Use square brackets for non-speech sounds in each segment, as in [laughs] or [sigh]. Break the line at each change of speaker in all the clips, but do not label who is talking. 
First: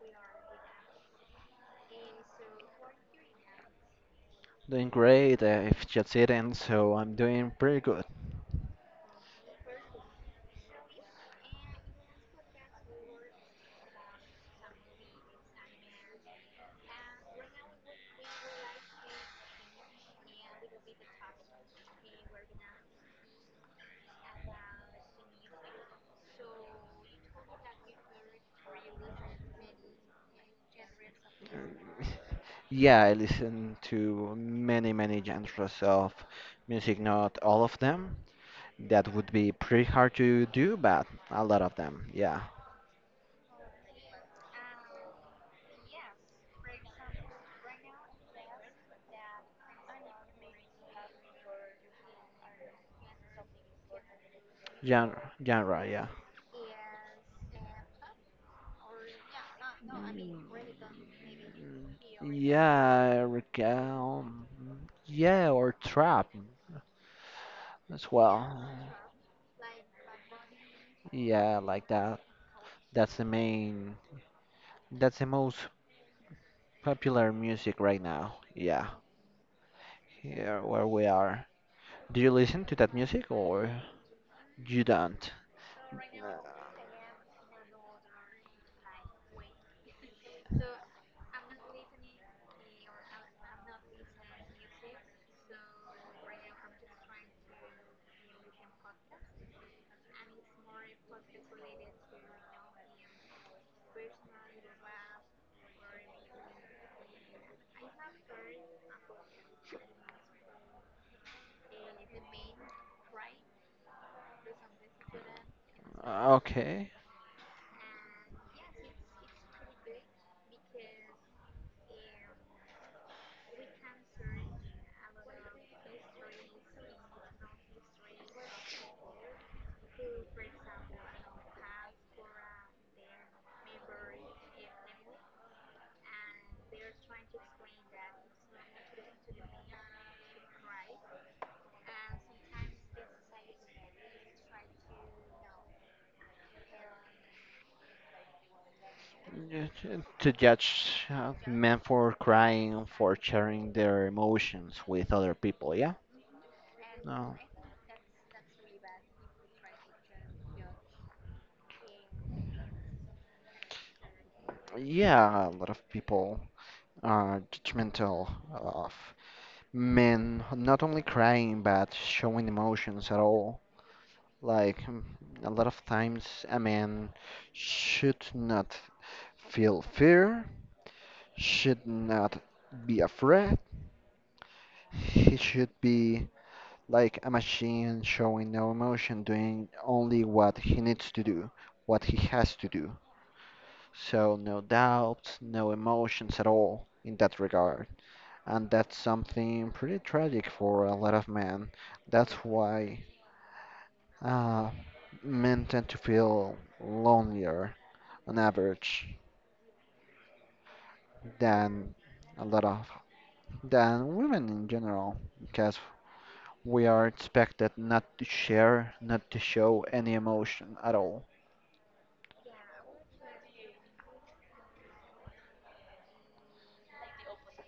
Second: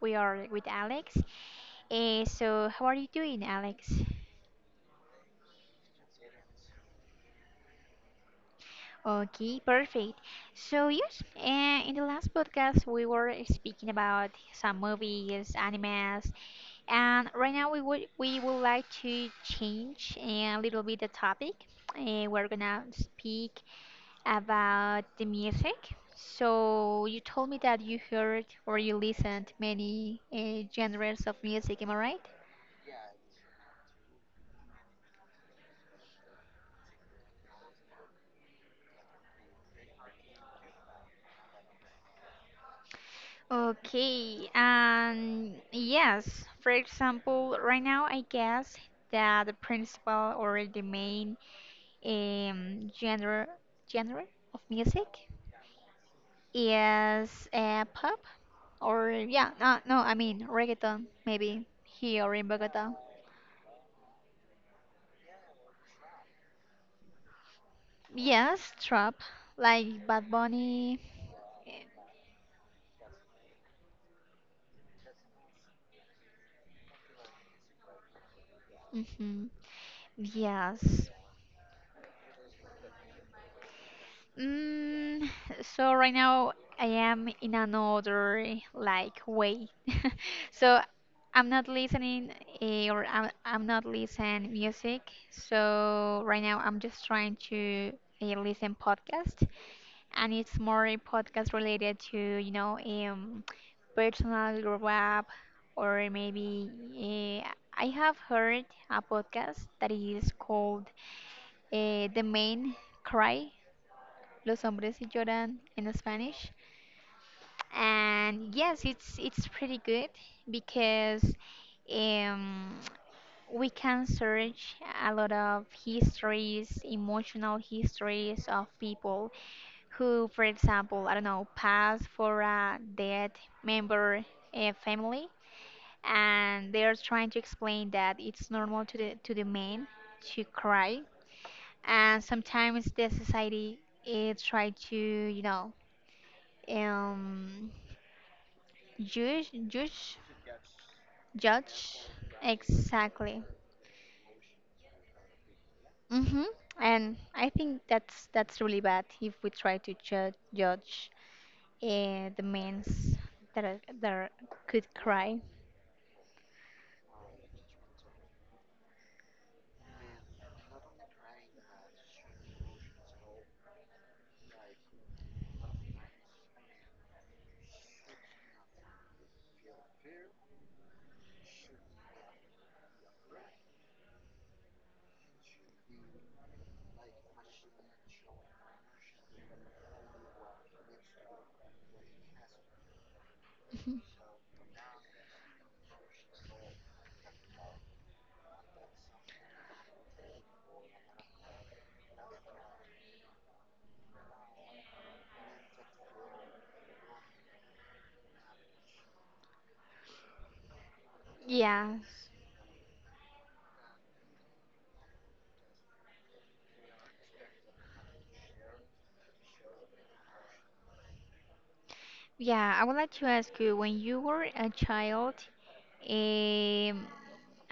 we are with Alex. So how are you doing, Alex?
Doing great. I've just eaten, so I'm doing pretty good.
Okay, perfect. So yes, in the last podcast we were speaking about some movies, animes, and right now we would like to change a little bit the topic. We're gonna speak about the music. So you told me that you heard or you listened many genres of music, am I right?
[laughs] Yeah, I listen to many, many genres of music, not all of them. That would be pretty hard to do, but a lot of them, yeah.
Okay, and yes, for example, right now I guess that the principal or the main um, genre genre of
Genre,
music
genre, yeah.
is pop or yeah, no, no, I mean
Mm,
reggaeton maybe here in Bogota.
yeah, I recall. Yeah, or trap as well.
Yes, trap like Bad Bunny.
Yeah, like that. That's the main. That's the most popular music right now. Yeah,
Mm-hmm.
here where we
Yes.
are. Do you listen to that music or you
Mm,
don't?
so right now I am in another like way. [laughs] So I'm not listening or I'm not listening music. So right now I'm just trying to listen podcast, and it's more a podcast related to, personal grow up, or maybe eh, I have heard a podcast that is called the main cry, Los Hombres Lloran in Spanish.
Okay.
And yes, it's pretty good because um, we can search a lot of histories, emotional histories of people who, for example, I don't know, passed for a dead member family, and they're trying to explain that it's normal to the man to cry, and sometimes the society is try to um judge
Yeah, To
judge
to judge men
judge
for crying, for
exactly.
sharing their emotions with other people, yeah?
Mm-hmm. And
No.
I think that's really bad if we try to judge the men's that are, could cry.
Yeah, a lot of people are judgmental of men not only crying but showing emotions at all. Like mm, a lot of times, a man should not feel fear, should not be afraid. He should be like a machine showing no emotion, doing only what he needs to do, what he has to do.
[laughs]
So, no doubts, no emotions at all in that regard. And that's something pretty tragic for a lot of men. That's why uh, men tend to feel lonelier on average
Yeah,
than a lot of than women in general because we are expected not to share, not to show any emotion at all.
yeah, I would like to ask you, when you were a child, Um,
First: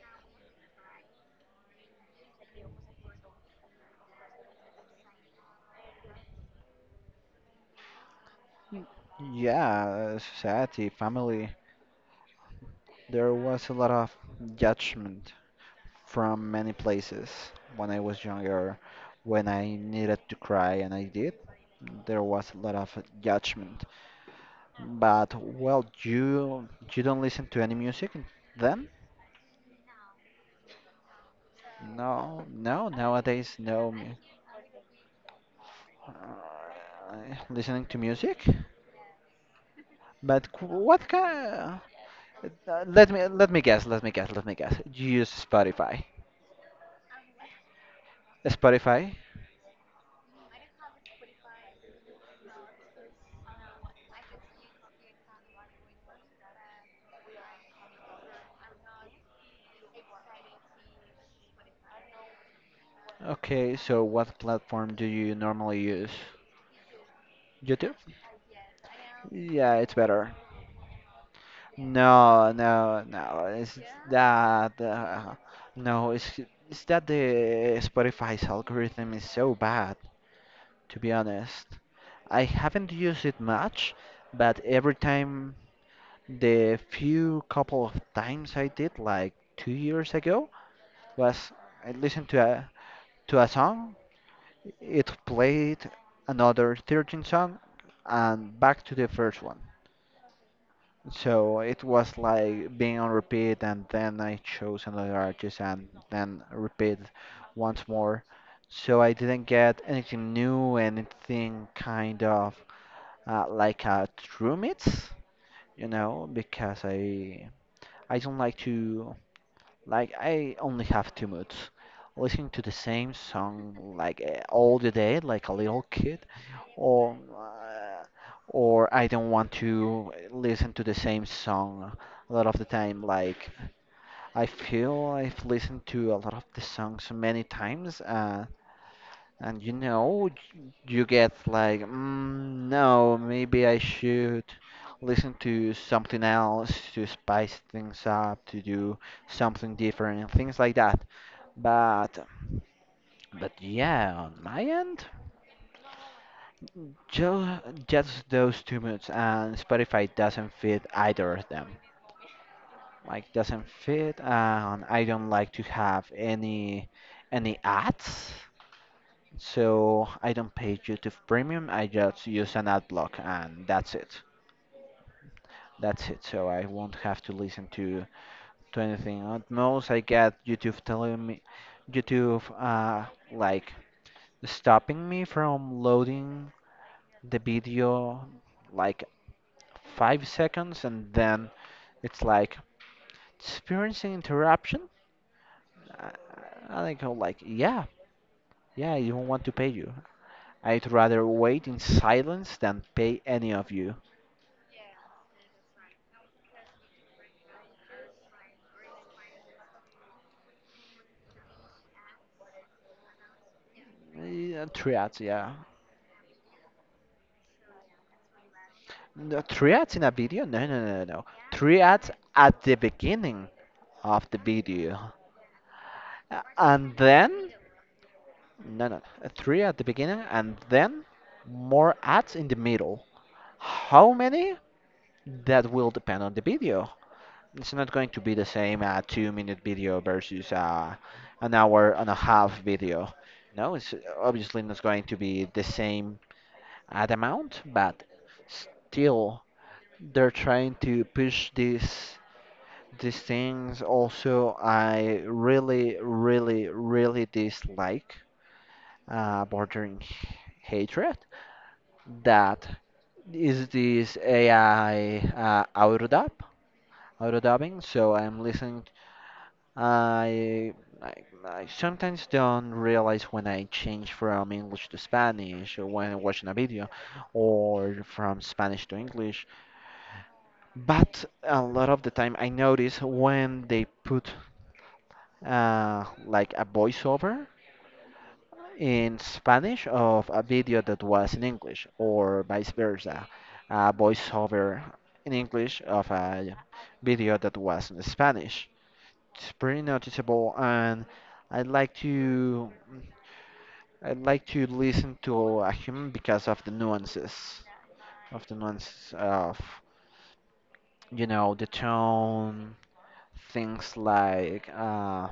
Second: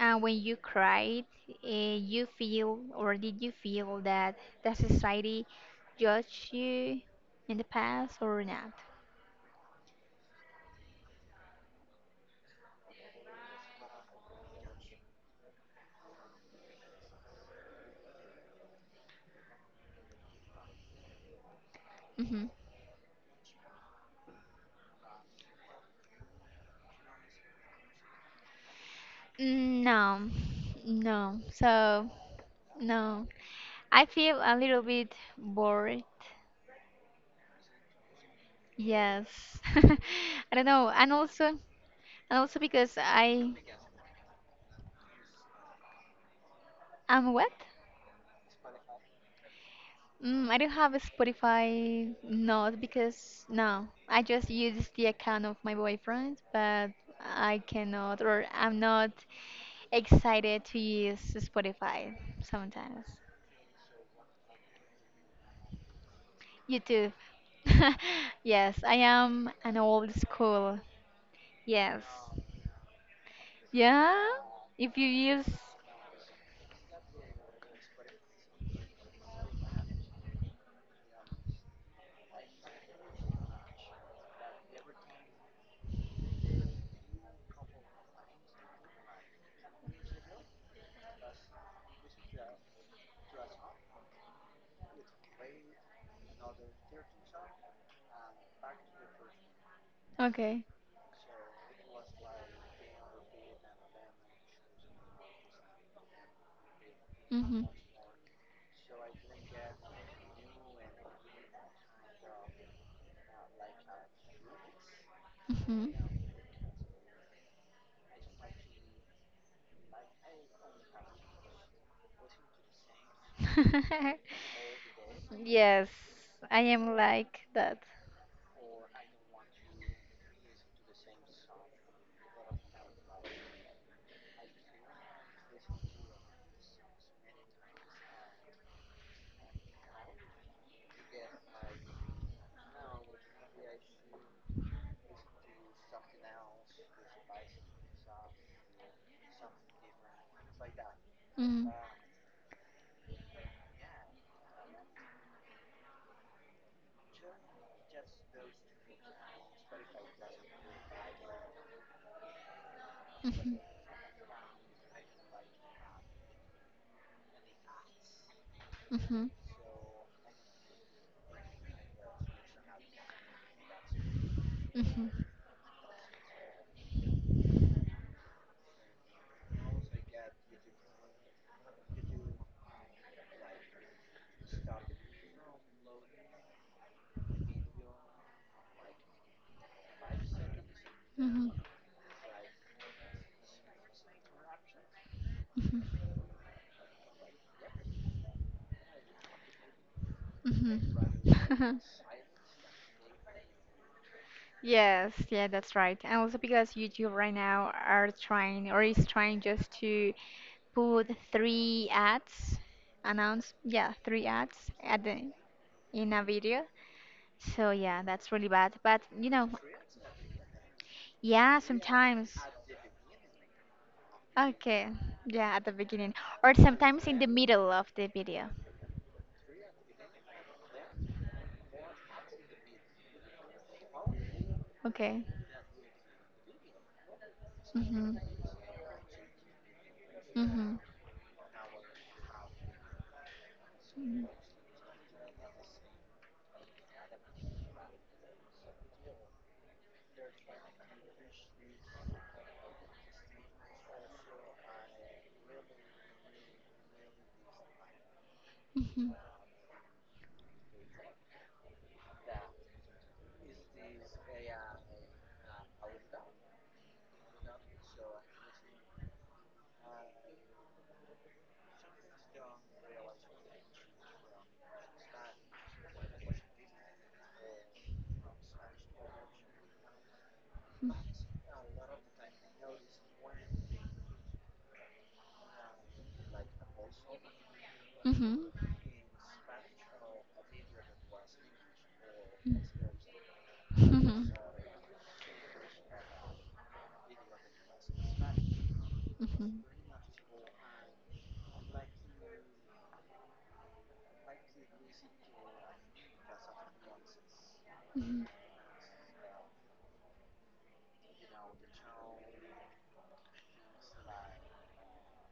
and when you cried, you feel, or did you feel that the society judged you in the past or not?
Yeah, society, family, there was a lot of judgment from many places when I was younger. When I needed to cry, and I did, there
Mm-hmm.
was a lot of judgment. But well, you don't listen to any music then?
Mm, no, no. So,
No, no,
no.
nowadays no.
I feel a little bit bored.
Uh, listening to music?
Yes. [laughs]
But
I don't
qu-
know.
what
And
kind?
also because
Let me let
I
me guess. Let me guess. Let me guess. You use Spotify.
am what?
Spotify.
Mm, I don't have a Spotify, not because no, I just use the account of my boyfriend, but I cannot or I'm not excited to use Spotify sometimes.
Okay. So what platform do you normally use?
YouTube. [laughs]
YouTube.
Yes, I am
Yeah,
an
it's
old
better.
school. Yes.
No, no, no. It's
Yeah?
that.
If you use.
No, it's that the Spotify's algorithm is so bad. To be honest, I haven't used it much, but every time. The few couple of times I did, like 2 years ago, was I listened to a song, it played another 13 song, and back to the first one.
Okay.
So it was like being on repeat, and then I chose another artist, and then repeat
Mm-hmm.
once more. So I didn't get anything new, anything kind of like a true mix, you
Mm-hmm.
know, because I don't like to. Like I only have two moods. Listening to the same song like all the day
[laughs]
like a little
Yes,
kid
I am
or
like that.
or I don't want to listen to the same song a lot of the time like I feel I've listened to a lot of the songs many times and you know, y- you get like, mm, no, maybe I should listen to something else to spice things up, to do something different, and things like that.
Mm-hmm.
But, yeah, on my end, just those two moods, and Spotify doesn't fit either of them. Like,
Mm-hmm.
doesn't fit, and I don't like to have any ads.
Mm-hmm.
So I don't pay YouTube Premium. I just use an ad block, and that's it.
Mm-hmm.
That's it. So I won't have to listen to anything. At most, I get YouTube telling me, YouTube like stopping me from loading the video like 5 seconds, and then
Mhm.
it's like experiencing interruption.
Mhm.
I, I like go like, yeah, yeah, I don't want to pay you. I'd
Mhm.
rather wait in
[laughs]
silence than pay any of you.
Yes, yeah, that's right. And also because YouTube right now are trying or is trying just to put three ads, announce, yeah, three ads
Yeah,
at
triads,
the
yeah.
in a video. So yeah, that's really bad. But you
No,
know,
triads in a video? No, no, no, no.
yeah,
Triads
sometimes.
at the beginning of the
Okay,
video.
yeah, at the beginning or
And
sometimes in the
then,
middle of the video.
no, no. Three at the beginning and then more ads in the middle. How many?
Okay.
That will depend on the video. It's not going
Mhm.
to be the same two-minute video versus
Mhm.
an hour and a half video. No, it's obviously not going to be the same ad amount, but still they're trying to push these things. Also, I really, really, really dislike
Mhm.
bordering hatred that is this AI auto dub, auto dubbing. So I'm listening. I, I I sometimes don't realize when I change from English to Spanish or when I'm watching a video or from Spanish to English.
Mhm.
But a lot of the time, I notice when they put like a voiceover
Mhm.
in Spanish of a video that was in English, or vice versa, a
Mhm. Mhm.
voiceover in English of a video that was in Spanish. It's
Mhm.
pretty noticeable, and I would like to I would like to listen to a human because of the nuances, of the nuances of you know the tone, things like.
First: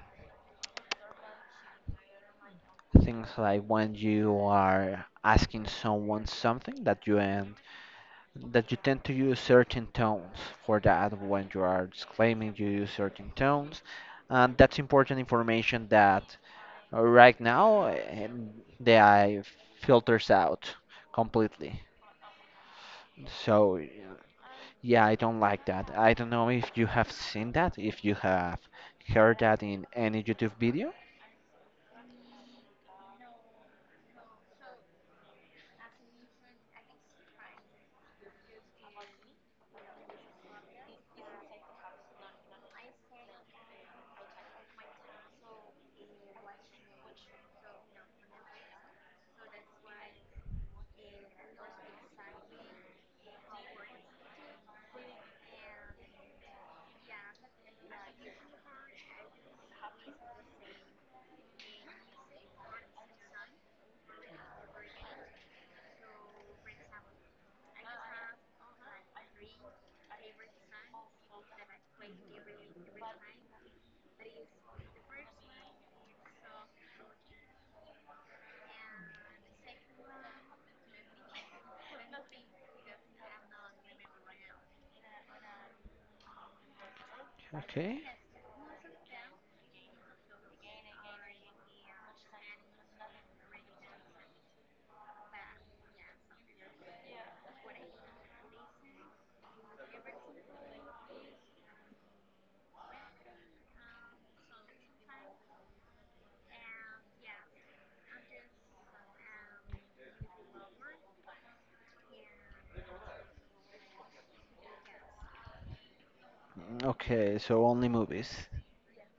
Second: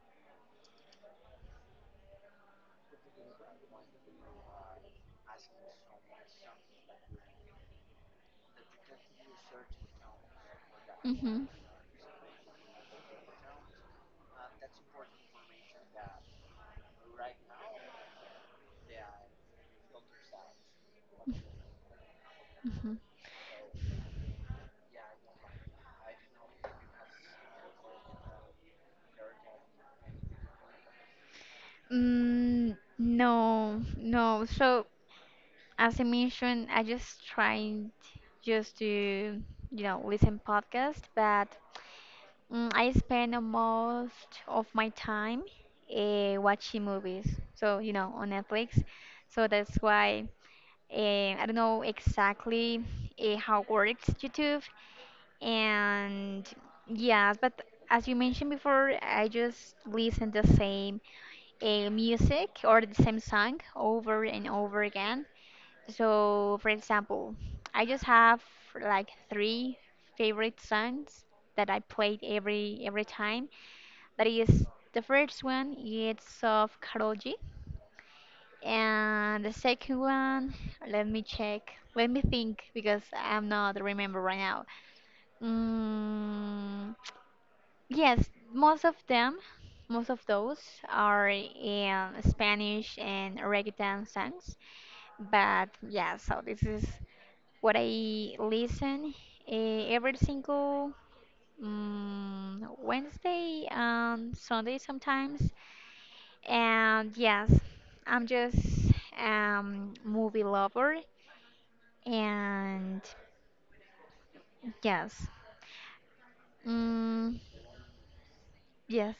Things like when you are asking someone something that you end that you tend to use certain tones for that,
Mhm.
when you are disclaiming you use certain tones, and that's important information that right now the AI filters out completely.
Mhm.
So yeah, I don't like that. I don't know if you have seen that, if you have heard that in any YouTube video.
Mm, no, no. So as I mentioned, I just tried just to, you know, listen podcast, but mm, I spend the most of my time watching movies. So, you know, on Netflix. So that's why I don't know exactly how works YouTube, and yes, but as you mentioned before, I just listen the same music or the same song over and over again. So, for example, I just have like three favorite songs that I played every time. That is the first one. It's of Karol G. And the second one, let me check. Let me think because I'm not remember right now. Mm,
Okay.
yes, most of them, most of those are in Spanish and reggaeton songs. But yeah, so this is what I listen every single mm, Wednesday and Sunday sometimes. And yes, I'm just movie lover. And yes. Mm,
Okay, so only movies.
yes.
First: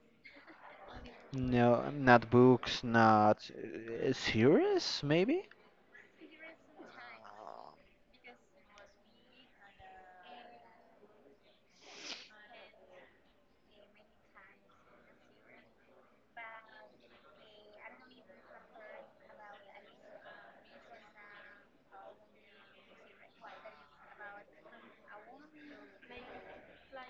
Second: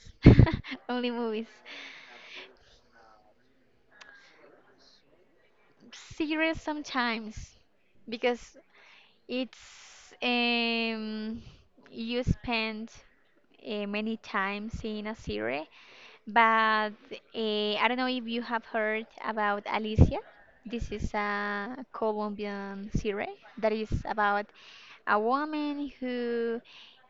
[laughs] Only movies.
No, not books, not series, maybe?
Series sometimes because it's um you spend many times in a series. But I don't know if you have heard about Alicia. This is a Colombian series that is about a woman who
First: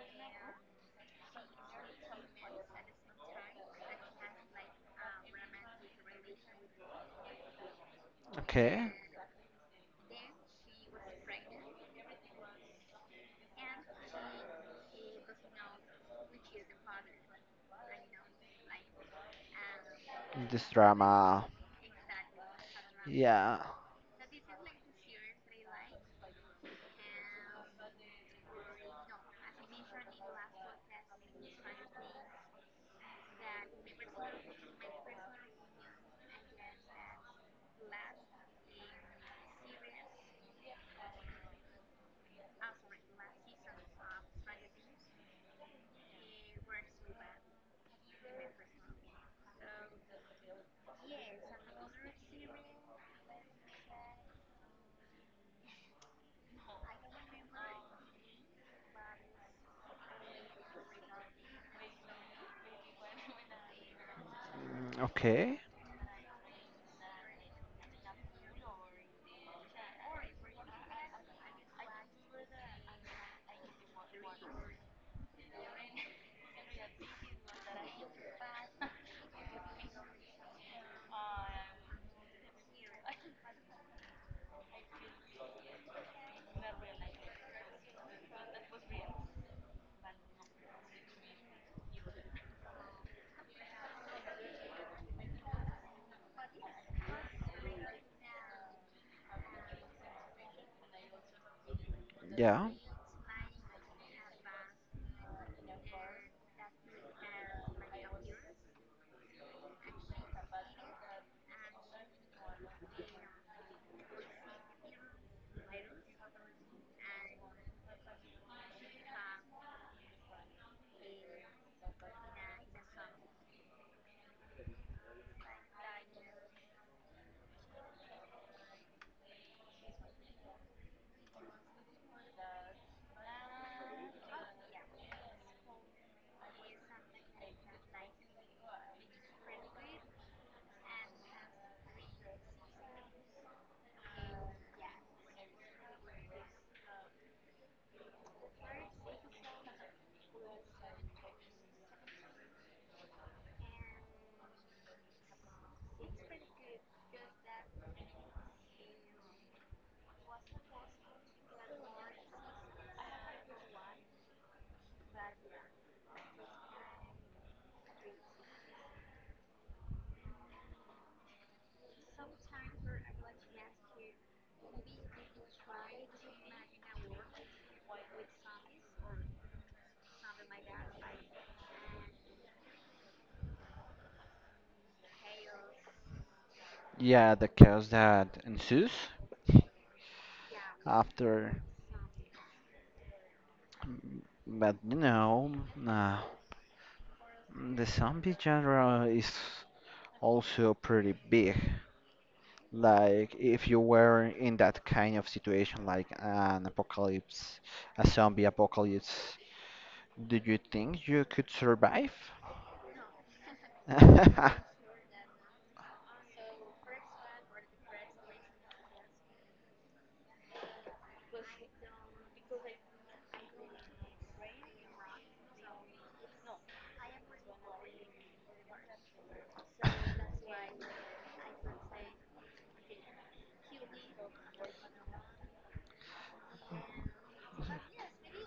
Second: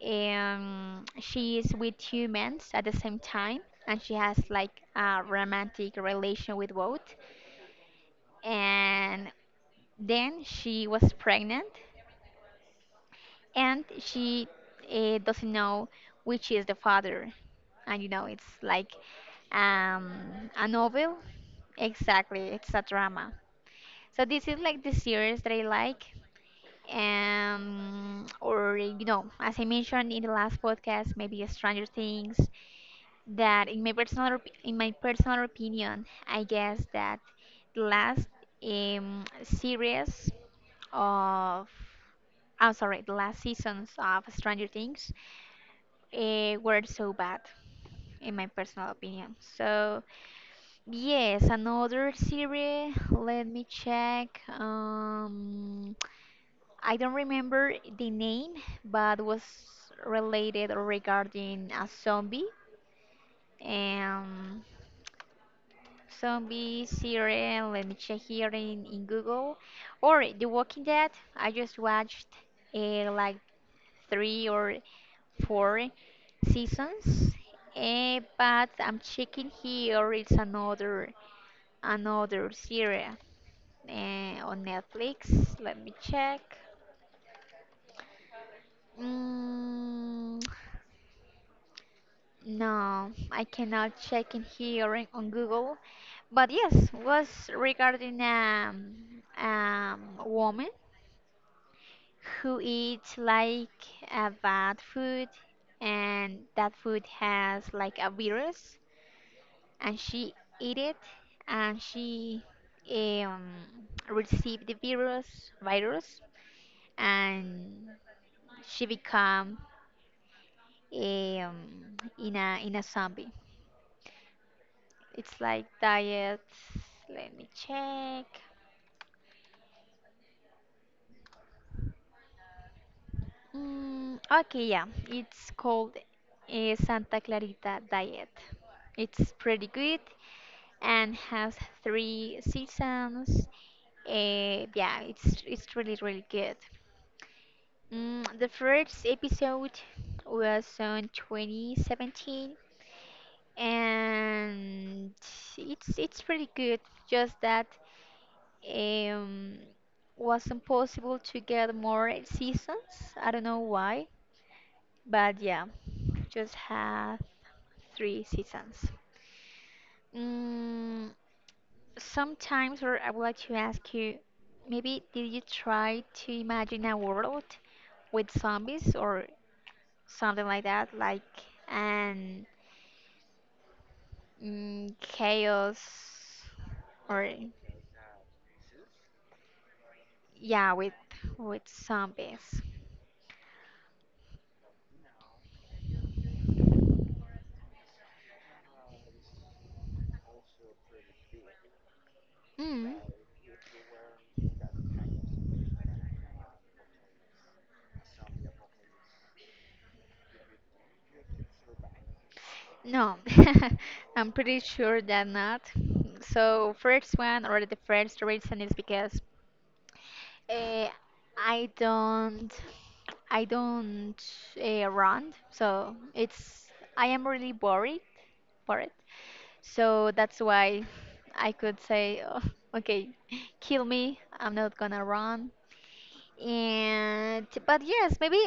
she is with humans at the same time, and she has like a romantic relation with both.
Okay.
And then she was pregnant, and she doesn't know which is the father, and you know it's like um,
This
a novel,
drama.
exactly, it's a drama.
Yeah.
So this is like the series that I like, or you know, as I mentioned in the last podcast, maybe Stranger Things, that in my personal in my personal opinion I guess that the last series of, I'm sorry, the last seasons of Stranger Things were so bad, in my personal opinion. So, yes, another series. Let me check. I don't remember the name, but was related or regarding a zombie. Um,
Mm, okay.
zombie series. Let me check here in Google. Or The Walking Dead. I just watched like three or four seasons, but I'm checking here. It's another series on Netflix. Let me check. Mm, [tsk] no, I cannot check in here on Google. But yes, was regarding a woman who
Yeah.
eats like a bad food, and that food has like a virus, and she ate it, and she um, received the virus, and she become um, in a zombie. It's like diet. Let me check. Mm, okay, yeah, it's called a Santa Clarita Diet. It's pretty good and has three seasons. Yeah, it's really really good. Mm, the first episode was on 2017, and it's pretty good. Just that um wasn't possible to get more seasons. I don't know why, but yeah, just have three seasons. Mm, sometimes, or I would like to ask you, maybe did you try to imagine a world with zombies or something like that, like an mm, chaos or
Yeah, the chaos that ensues
yeah
after.
with zombies.
But you know, uh, the zombie genre is also pretty big.
Mm.
Like, if you were in that kind of situation, like an apocalypse, a zombie apocalypse, do you think you could survive?
No. [laughs] I'm
[laughs]
pretty sure that not. So first one or the first reason is because uh, i don't I don't run, so it's I am really bored. So that's why I could say, "Oh, okay, kill me. I'm not gonna run." And but yes, maybe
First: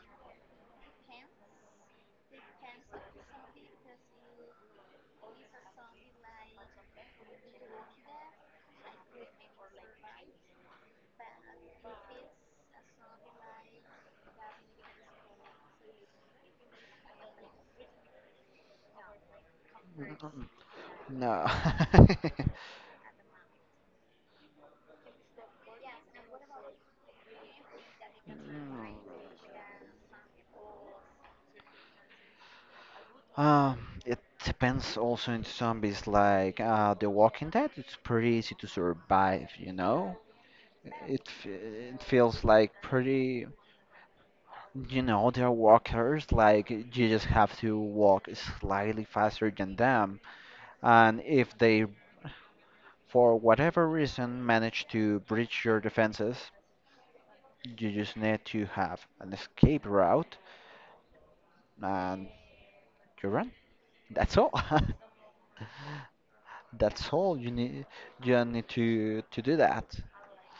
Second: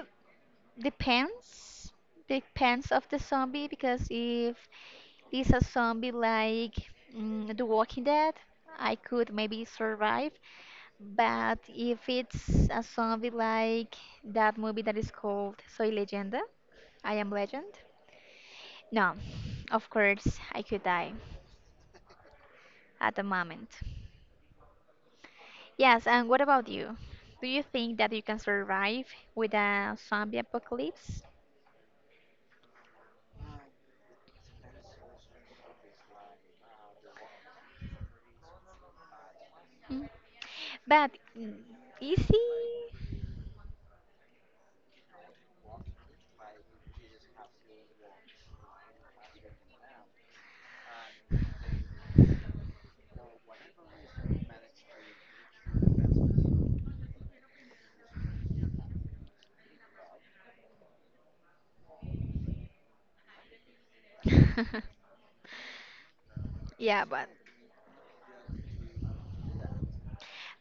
depends depends of the zombie, because if it's a zombie like mm, The Walking Dead, I could maybe survive. But if it's a zombie like that movie that is called Soy Leyenda, I Am Legend, no, of course I could die
No. [laughs]
at the moment. Yes, and what about you? Do you think that you can survive with a zombie apocalypse?
Um, it depends also in zombies. Like The Walking Dead, it's pretty easy to survive, you
Mm.
know?
But
It
mm,
it
easy?
feels like pretty. You know, they're walkers, like you just have to walk slightly faster than them. And if they, for whatever reason, manage to breach your defenses, you just need to have an escape route and you run. That's all. [laughs]
[laughs] Yeah,
That's all you need. You need to do that.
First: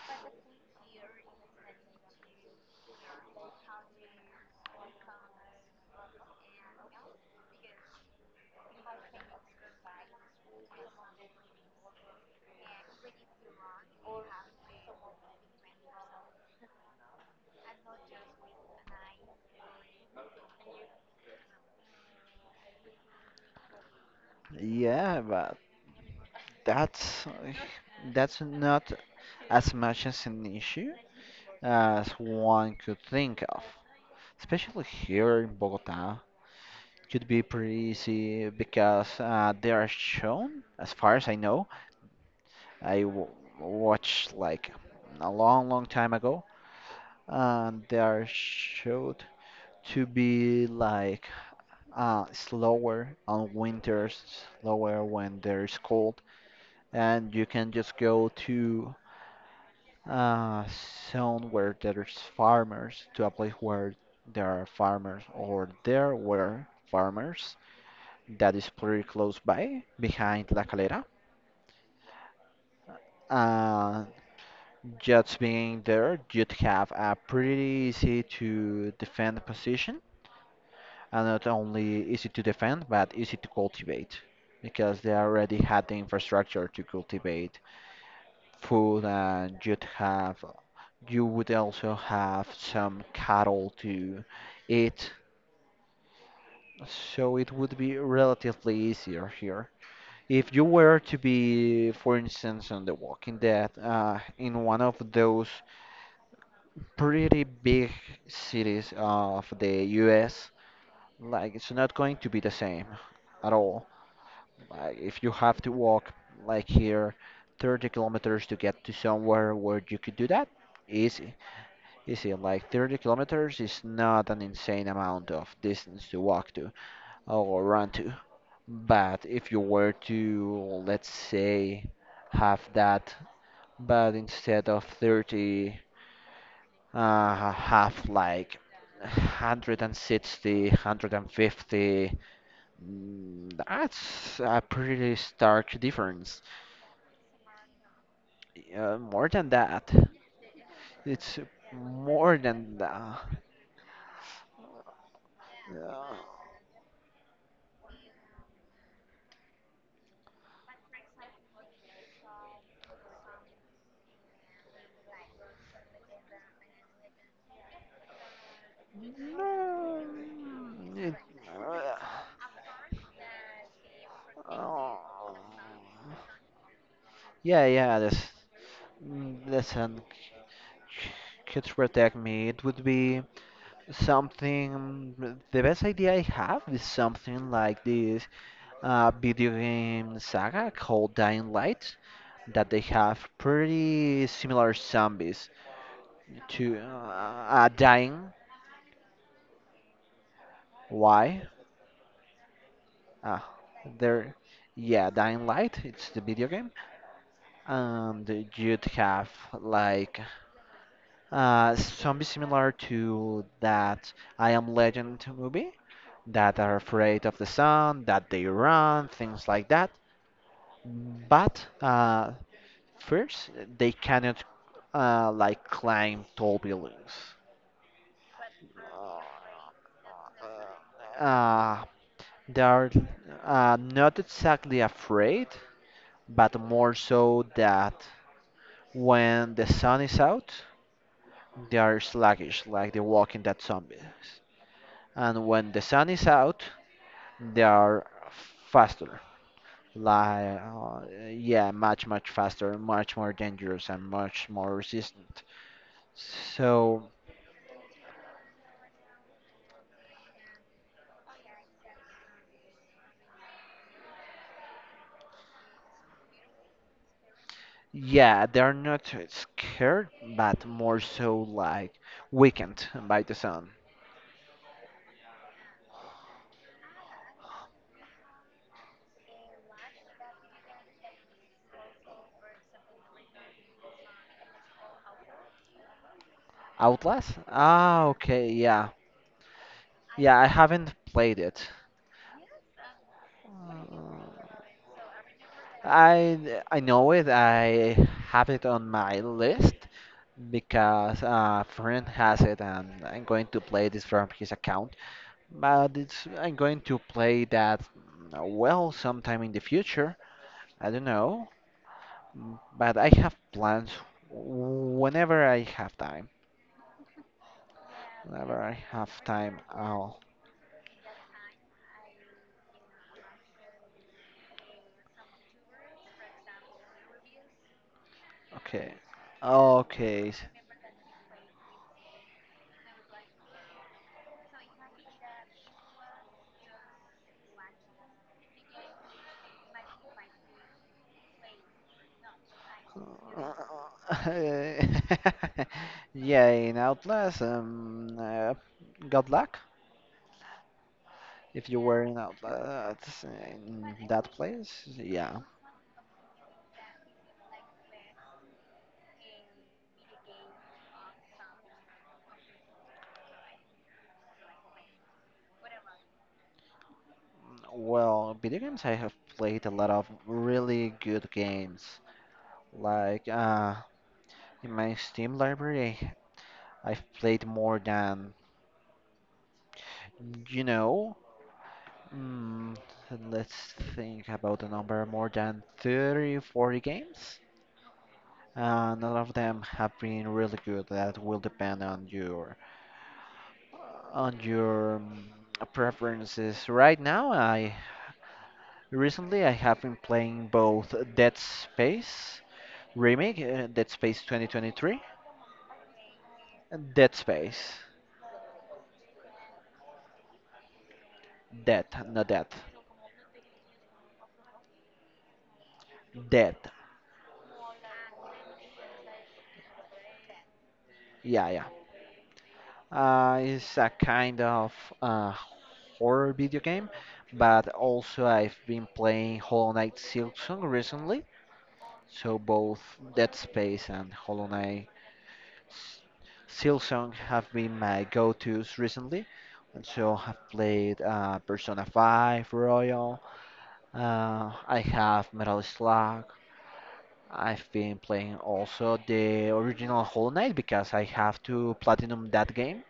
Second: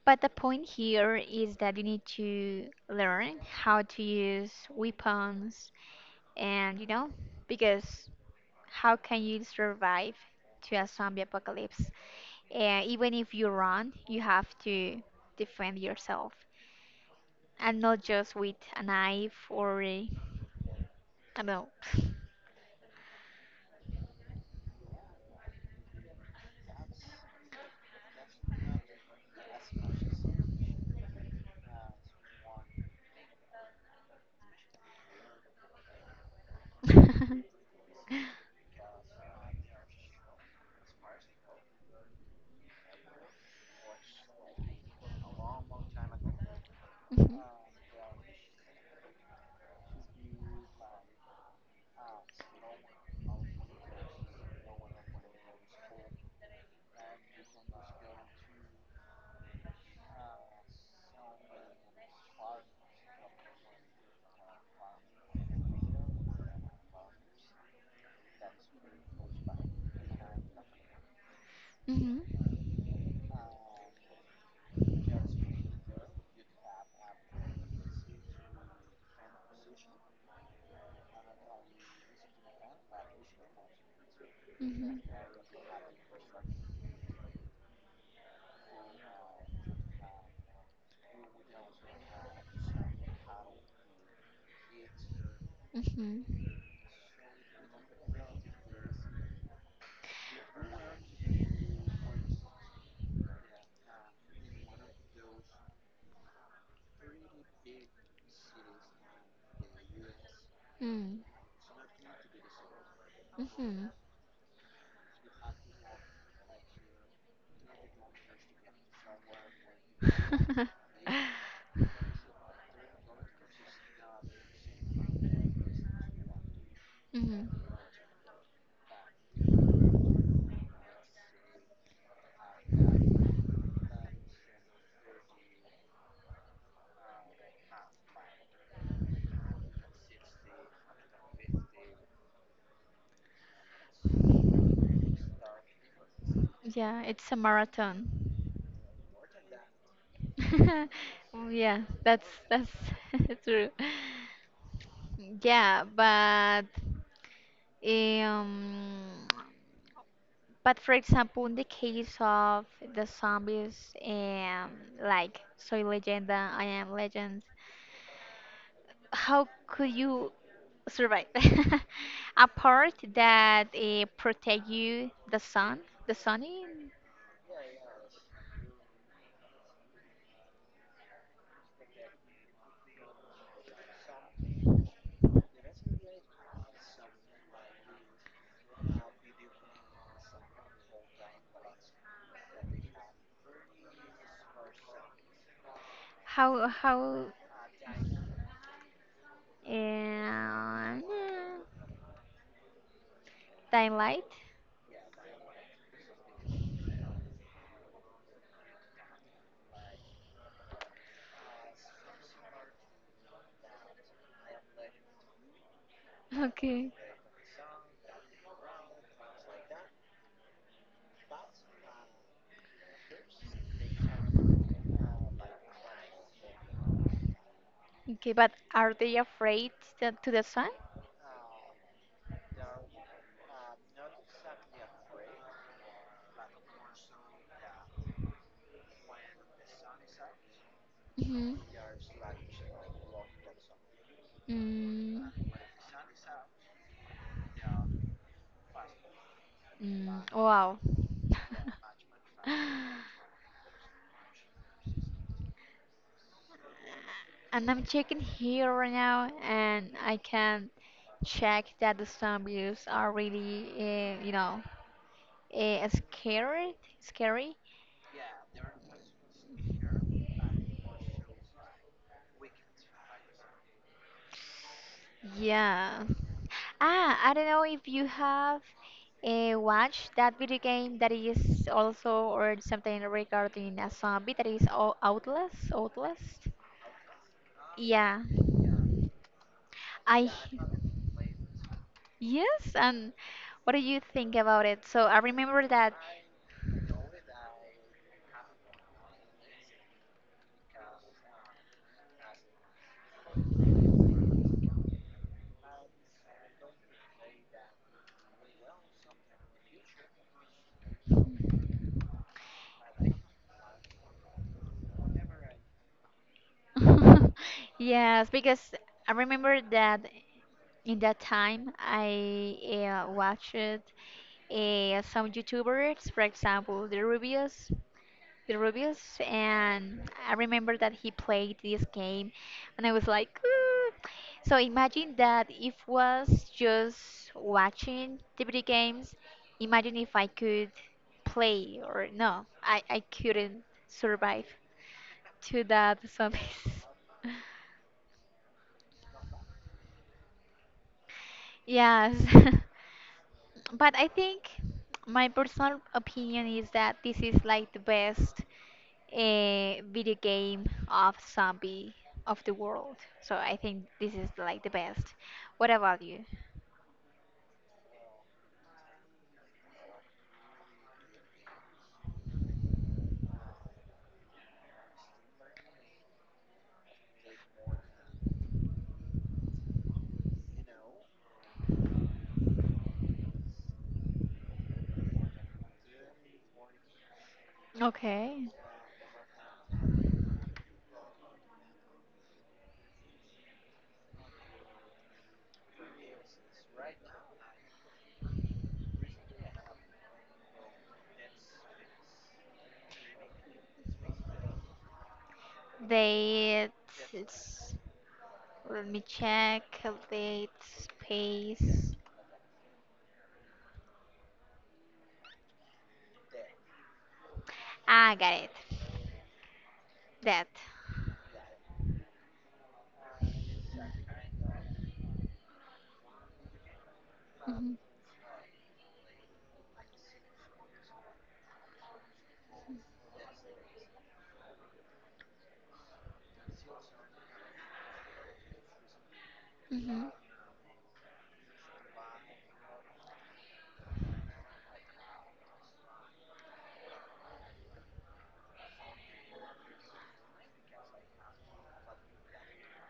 but the point here is that you need to learn how to use weapons, and you know because how can you survive to a zombie apocalypse? And even if you run, you have to defend yourself and not just with a knife or About.
Yeah, but that's that's not as much as an issue as one could think of, especially here in Bogota. Could be
[laughs]
pretty easy because they are shown, as far as I know. I w- watched like a long, long time ago, and they are showed to be like slower on winters, slower when there's cold, and you can just go to a zone where there's farmers, to a place where there are farmers, or there were farmers that is pretty close by, behind La Calera.
Mhm.
Uh, just being there, you'd have a pretty easy to defend position, and not only easy to defend, but easy to cultivate, because
Mhm.
they already had the infrastructure to cultivate food, and you would also have some cattle to eat,
Mhm.
so it would be relatively easier here. If you were to be, for instance, on The Walking Dead, in one of those pretty big cities of the US,
Mhm.
like it's not going to be the same
Mm.
at all.
Mhm.
Like if you have to walk like here 30 kilometers to get to somewhere where you could do that,
[laughs]
easy, easy. Like 30 kilometers is not an insane amount of distance to walk to
Mhm.
or run to. But if you were to, let's say, have that but instead of 30, have like 160. Mm, that's a pretty stark difference.
Yeah, it's a marathon.
Uh, more than that,
[laughs]
it's
Oh, yeah,
more
that's
than that.
[laughs] true. Yeah,
Uh,
um, but for example, in the case of the zombies and like Soy Leyenda, I Am Legend, how could
no,
you
it,
survive. [laughs] A part that protect
uh,
you the sun, the sunny,
yeah, yeah, this mm, listen, c- could protect me. It would be. Something, the best idea I have is something like this video game saga called Dying Light that they have pretty similar zombies
how
to
how
Dying.
uh,
Why? Ah,
daylight.
they're yeah, Dying Light. It's the video game, and you'd have like zombies similar to that I Am Legend movie that are
Okay,
afraid of the sun, that they run, things like that. But first, they cannot like climb tall buildings.
okay, but are they afraid to the sun?
Uh, they are not exactly afraid, but more so that when the sun is out,
Hmm.
they are sluggish, like the walking dead zombies.
Mm,
And when the sun is out, they are faster.
mm,
Like,
wow. [laughs]
yeah, much, much faster, much more dangerous, and much more resistant. So.
And I'm checking here right now, and I can check that the zombies are really, you know, scary. Scary.
Yeah, they're not scared, but more so like weakened by the sun.
Yeah. Ah, I don't know if you have watched that video game that is also or something regarding a zombie that is Outlast. Outlast.
Outlast? Ah,
Yeah,
okay, yeah.
I.
Yeah, I haven't played it.
Yes, and what do you think
Uh,
about it? So I remember that.
I know it. I have it on my list because a friend has it, and I'm going to play this from his account. But it's I'm going to play that mm, well sometime in the future. I don't know. Mm, but I have plans whenever I have time.
[laughs] Yes,
Whenever
because
I
I
have time,
remember that
I'll.
in that time I watched some YouTubers, for example, the Rubius. The
Okay.
Rubius, and
Okay.
I
s-
remember that he played this game, and I was like, "Mm." So imagine that if was just watching the video games, imagine if I could play or no, I couldn't
[laughs]
survive to that
Yeah,
zombies.
in
[laughs]
Outlast, good luck if you were
Yes.
in
[laughs]
Outlast in
But I
that
think
place.
my
Yeah.
personal opinion is that this is like the best a video game of zombie of the world. So I think this is like the best. What about you?
Well, video games, I have played a lot of really good games. Like, in my Steam library, I've played more than. You know, mm, let's think about the number more than 30, 40 games.
Okay.
And none of them have been really good. That will depend on your mm, preferences. Right now, I recently I have been playing both Dead Space Remake, Dead Space 2023,
They
and Dead
it's,
Space,
let me check calculate
Dead,
space.
not Dead, Dead.
Ah, got it. That.
Yeah, yeah. It's a kind of uh, horror video game, but
Mhm.
also I've been playing Hollow Knight Silksong recently. So both Dead Space and Hollow Knight S- Silksong have been my go-tos recently. And
Mhm.
so I've played Persona 5 Royal. I have Metal Slug. I've been playing also the original Hollow Knight because I have to platinum that game.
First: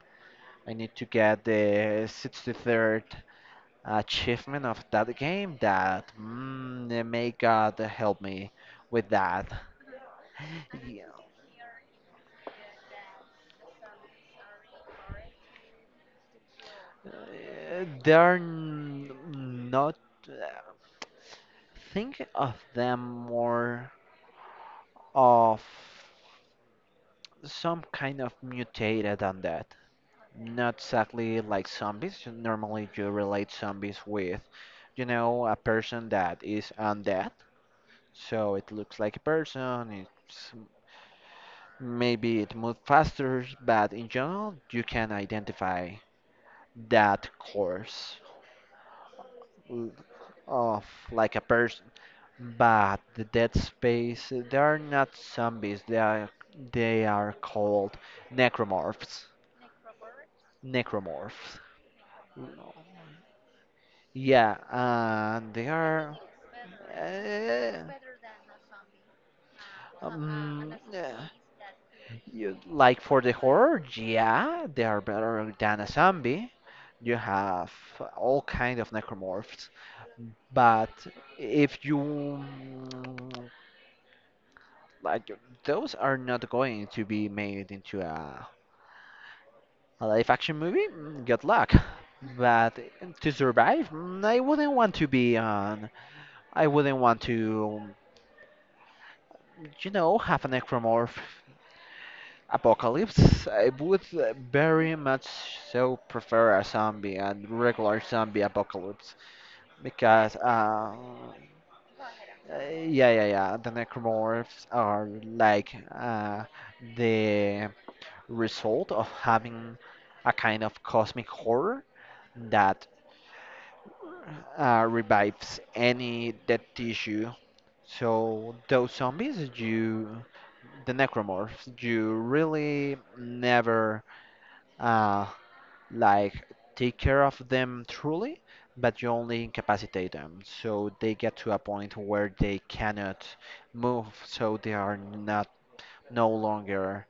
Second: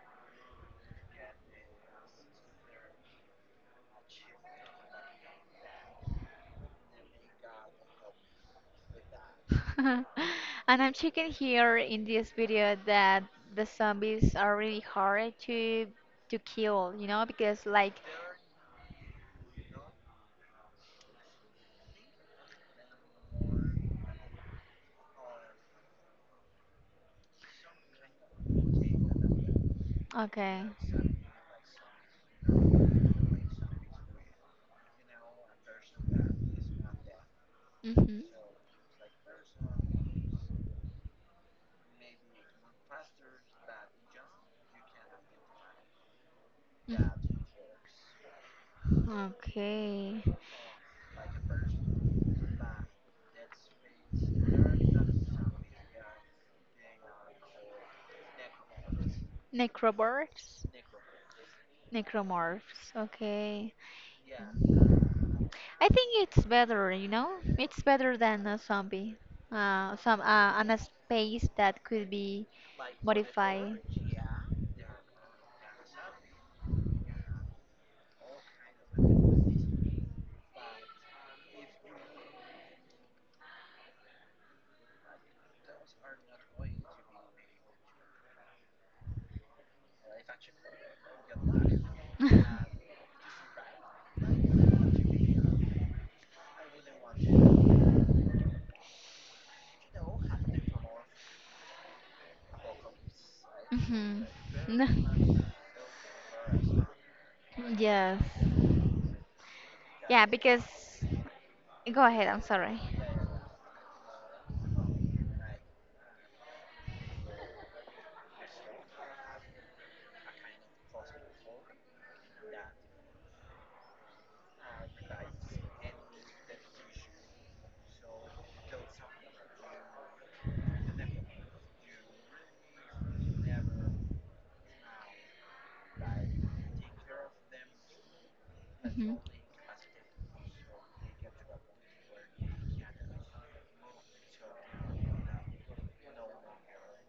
I need to get the 63rd achievement of that game that may God help me with that.
[laughs] And I'm
Yeah.
checking here in this video that the zombies are really hard to kill, you know, because
Uh,
like
There are n- not. Uh, Think of them more of some kind of mutated than that.
Okay.
Not exactly like zombies. Normally, you relate zombies with, you know, a person that is undead.
Mhm.
So it looks like a person, it's maybe it moved faster, but in general, you can identify
Mm.
that course l-
Okay.
of like a person. But the dead space, they are not zombies. They are called necromorphs.
Necromorphs?
Necromorphs. Mm,
Necromorphs. Okay.
Yeah, and they
I think
are.
it's better, you know? It's
Uh,
better than a zombie. Some on a
yeah.
space that could be
You, like for the
modified.
horror, yeah, they are better than a zombie. You have all kind of necromorphs, but if you like those are not going to be made into a live action movie, good luck, but
[laughs]
to survive, I wouldn't want to i wouldn't want to you know have a necromorph apocalypse. I would
Mhm.
very much
[laughs]
so prefer a zombie and regular
Yes.
zombie apocalypse
Yeah,
because
because go ahead, I'm sorry.
Yeah, yeah, yeah. The necromorphs are like the result of having a kind of cosmic horror that revives any dead tissue. So those zombies, you, the necromorphs, you really never uh, like take care of them truly, but you
Hmm.
only incapacitate them. So they get to a point where they cannot move, so they are not no longer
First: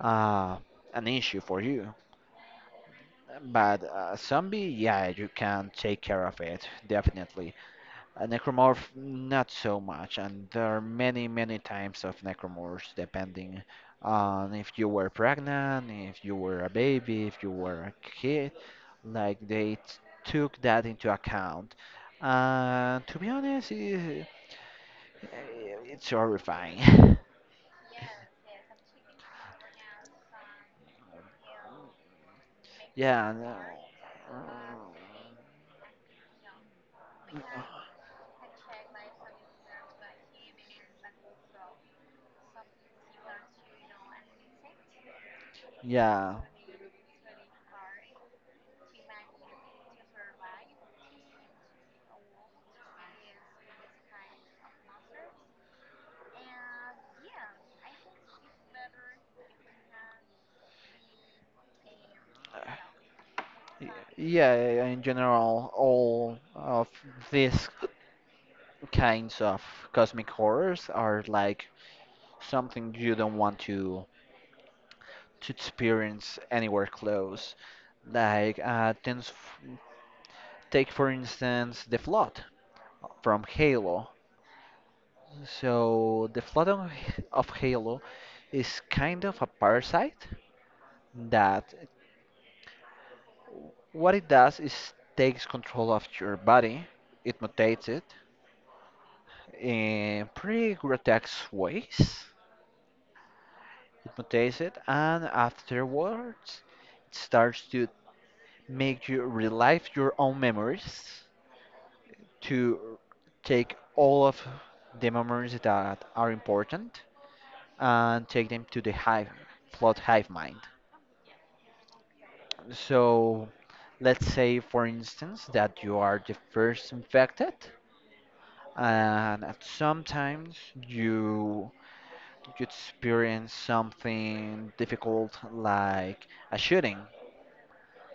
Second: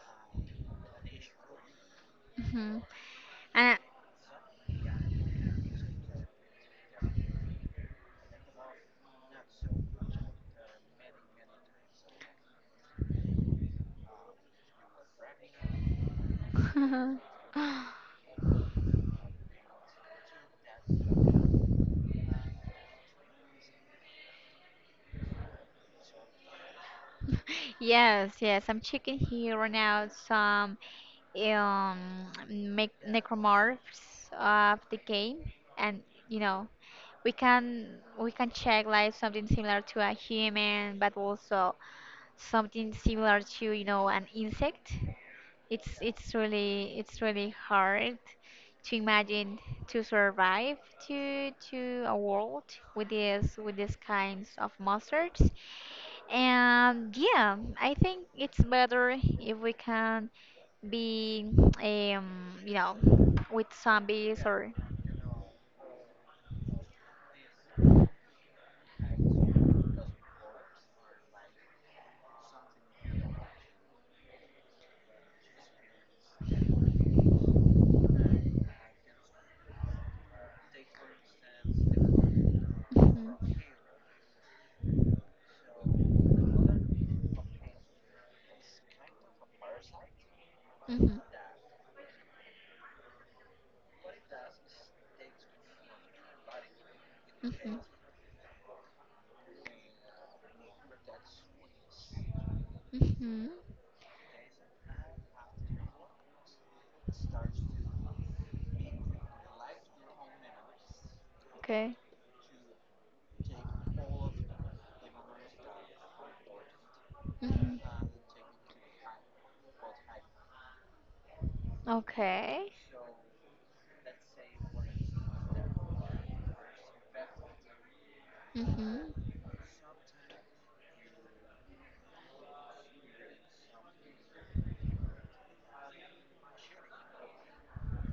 uh, an issue for you.
Hmm. And I-
But zombie, yeah, you can take care of it, definitely. A necromorph, not so much, and there are many, many types of necromorphs depending on if you were pregnant, if you were a baby, if you were a kid. Like they took that into account. And to be honest, I it's horrifying.
[laughs] yes, yes, I'm checking here right now some make
[laughs] Yeah.
necromorphs of the game, and you know we
No.
can we can check like something similar to a human but also something similar to you know an insect. It's
Yeah.
really it's really hard to imagine to survive to a world with this with these kinds of monsters. And yeah, I think it's better if we can be you know with zombies
Yeah,
or
yeah, in general, all of these kinds of cosmic horrors are like something you don't want to experience anywhere close. Like, things, take for instance the flood from Halo. So the flood of Halo is kind of a parasite
Mhm. Mhm.
that what it does is takes control of your body. It
Mhm.
mutates it in pretty grotesque ways.
Mhm.
It mutates it, and afterwards, it starts to make you relive your own memories,
Okay.
to take all of the memories that are important
Mhm.
and take them to the hive, flood hive mind.
Okay.
So, let's say, for instance, that you are the first infected,
Mhm.
and at sometimes you you experience something difficult like a shooting,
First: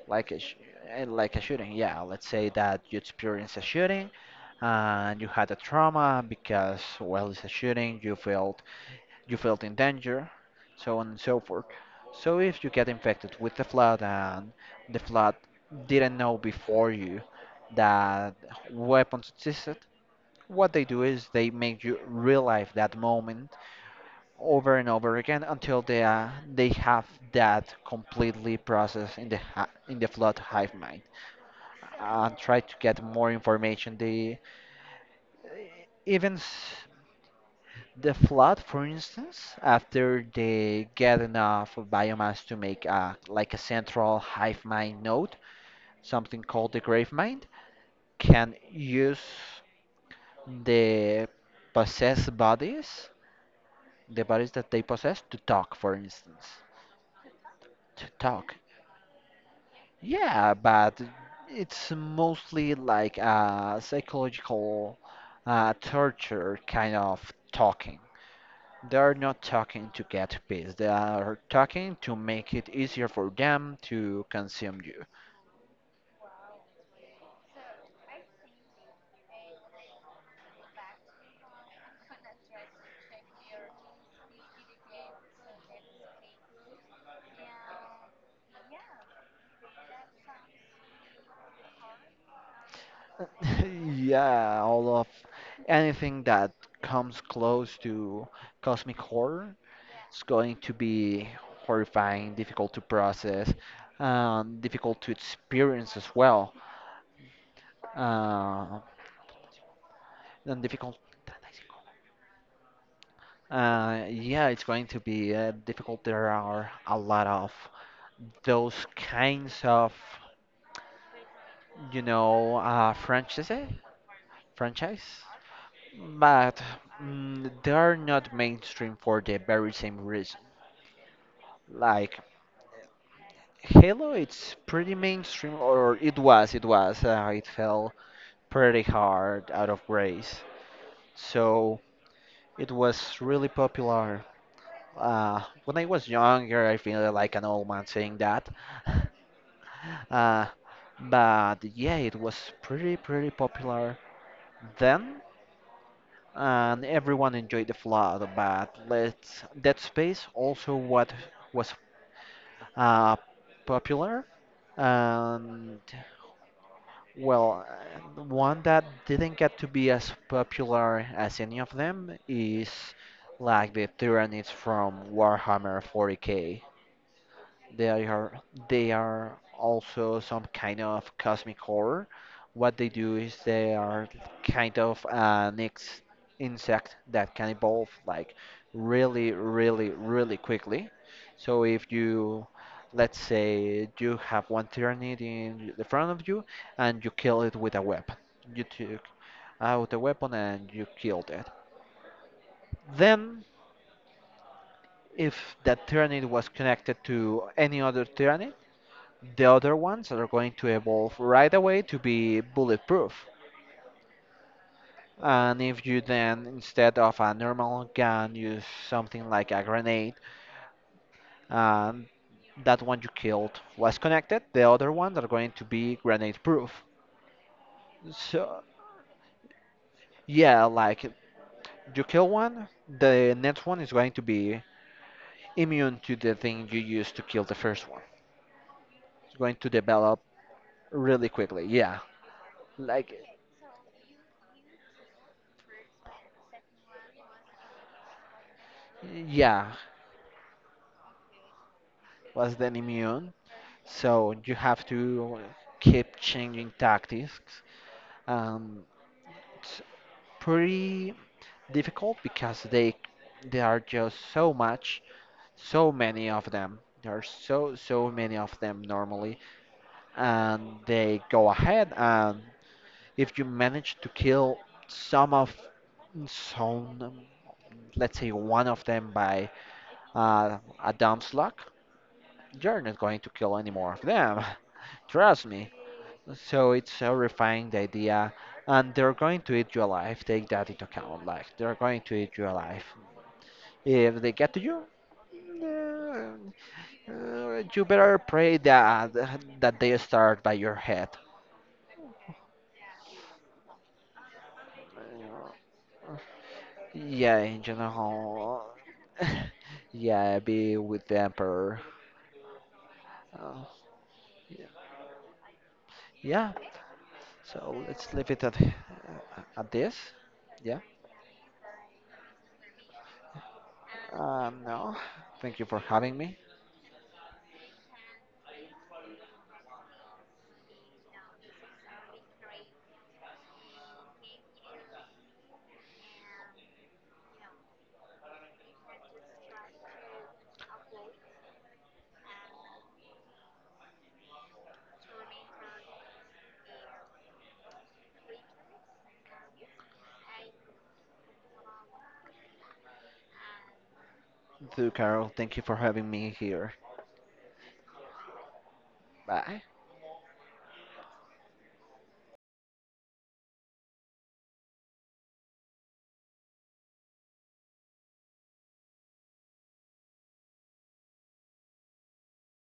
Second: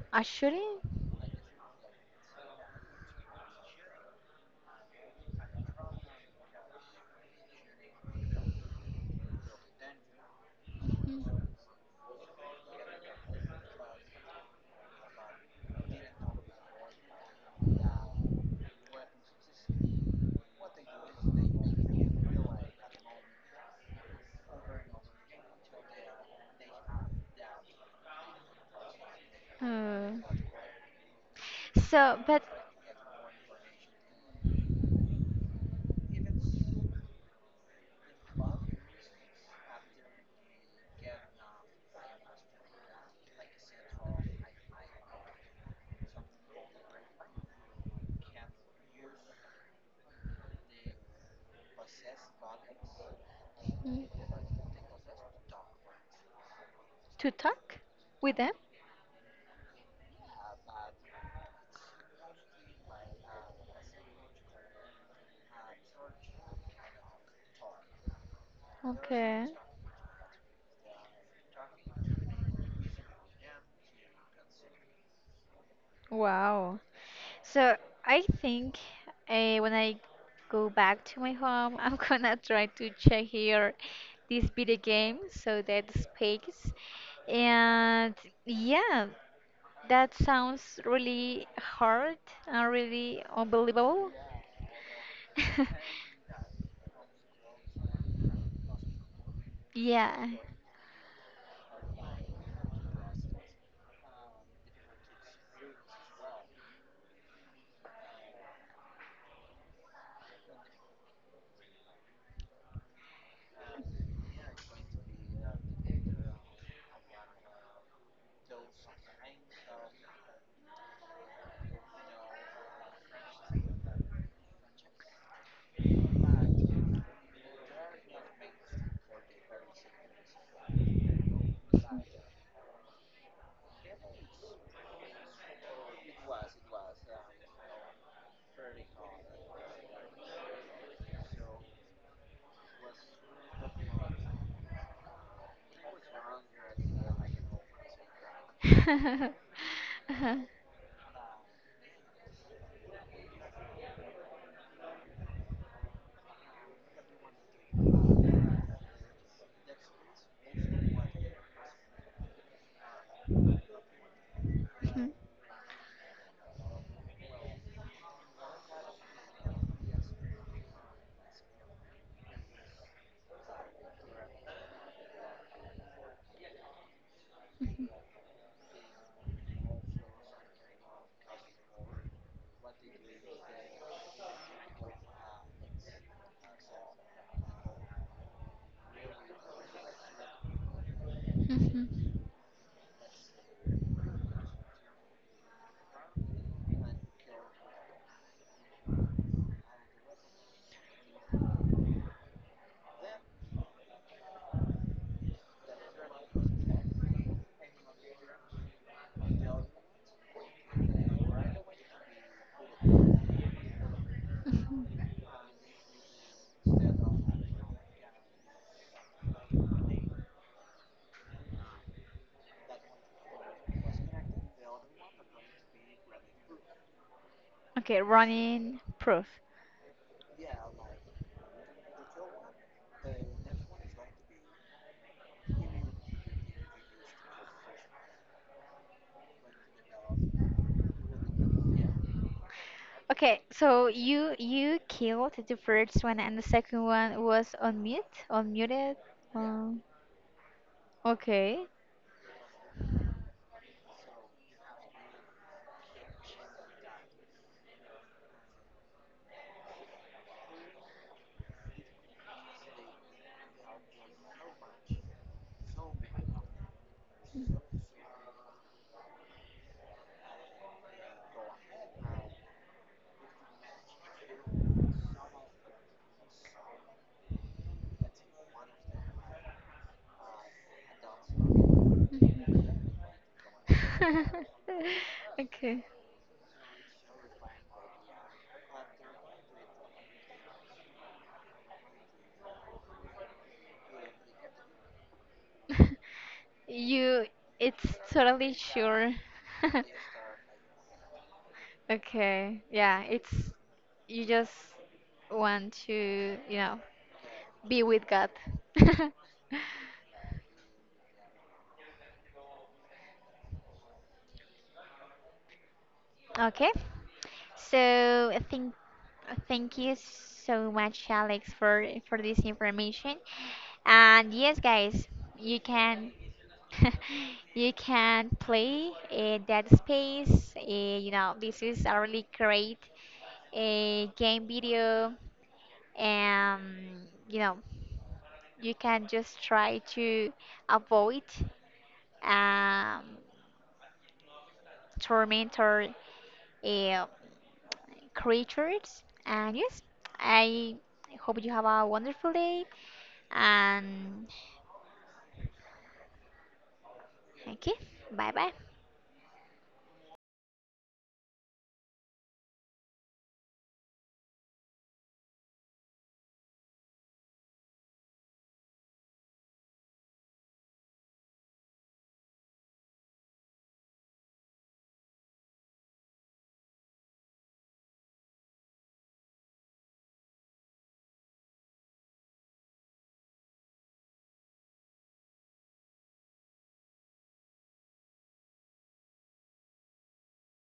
like a sh-
Actually,
like a shooting, yeah, let's say that you experience a shooting and you had a trauma because, well, it's a shooting, you felt in danger, so on and so
Mhm.
forth. So if you get infected with the flood, and the flood didn't know before you that weapons existed, what they do is they make you relive that moment over and over again until they have that completely processed in the ha in the flood
Hmm.
hive mind.
So, but
Try to get more information. They even s- the flood, for instance, after they get enough biomass to make a, like a central hive mind node, something called the grave mind, can use the possessed bodies,
Mhm.
the bodies that they possess to talk, for instance.
to talk
To
with them?
talk. Yeah, but it's mostly like a psychological torture kind of talking. They are not
Okay.
talking to get peace. They are talking to make it easier for them to consume you.
Wow. So I think when I go back to my home, I'm [laughs] gonna try to check here this video game so that space. And yeah, that sounds really hard and really
[laughs]
unbelievable.
Yeah, all of
[laughs]
anything that comes close to cosmic horror, it's
Yeah.
going to be horrifying, difficult to process, difficult to experience as well, uh, and difficult. Yeah, it's going to be difficult. There are a lot of those kinds of, you know, franchise, but they are not mainstream for the very same reason. Like Halo, it's pretty mainstream, or it was, it was. It fell pretty hard out of grace. So it was really popular. When I was younger, I feel like an old man saying that. [laughs]
[laughs]
Uh, but yeah, it was pretty, pretty popular then, and everyone enjoyed the flood. But let's, Dead Space also what was uh, popular, and well, one that didn't get to be as popular as any of them is like the Tyranids from Warhammer 40k. They are they are also some kind of cosmic horror. What they do is they are kind of an ex insect that can evolve like really, really, really quickly. So if you, let's say you have one tyrannid in the front of you and you kill it with a weapon. You took out a weapon and you killed it. Then if that tyrannid was connected to any other tyrannid, the other ones are going to evolve right away to be bulletproof. And if you then, instead of a normal gun, use something like a grenade, and that one you killed was connected, the other ones are going to be grenade proof.
Okay,
So,
running proof.
yeah, like you kill one, the next one is going to be immune to the thing you used to kill the first one. It's going to develop really quickly, yeah. Like,
Okay, so you killed the first one and the second one was on mute, unmuted.
yeah,
Um, okay.
was then immune, so you have to keep changing tactics. Um, it's pretty difficult because they there are just so much, so many of them. There are so many of them normally, and they go ahead and if you manage to kill some of some, let's say one of them by uh, a dumb luck, you're not going to kill any more of them.
[laughs]
[laughs] Trust me.
Okay.
So it's horrifying the idea, and they're going to eat you alive. Take that into account. Like they're going to eat you alive. If they get to you,
[laughs]
uh,
You,
you
it's
better
totally
pray
sure.
that
[laughs]
they start by your head.
Okay. Yeah, it's you just want to, you know,
Yeah, in
be with God.
general.
[laughs]
[laughs] yeah, be with the emperor. Uh, yeah. Yeah.
Okay.
So let's
So
leave
I
it
think
at
thank
this.
you so
Yeah.
much, Alex, for this information. And yes,
No.
guys,
Thank
you
you for
can
having me.
[laughs] you can play Dead Space. You know, this is a really great game video. Um, you know, you can just try to avoid um, tormentor uh, creatures. And yes, I hope you have a wonderful day. And
Too Carol, thank you for having me here.
okay, bye bye.
Bye.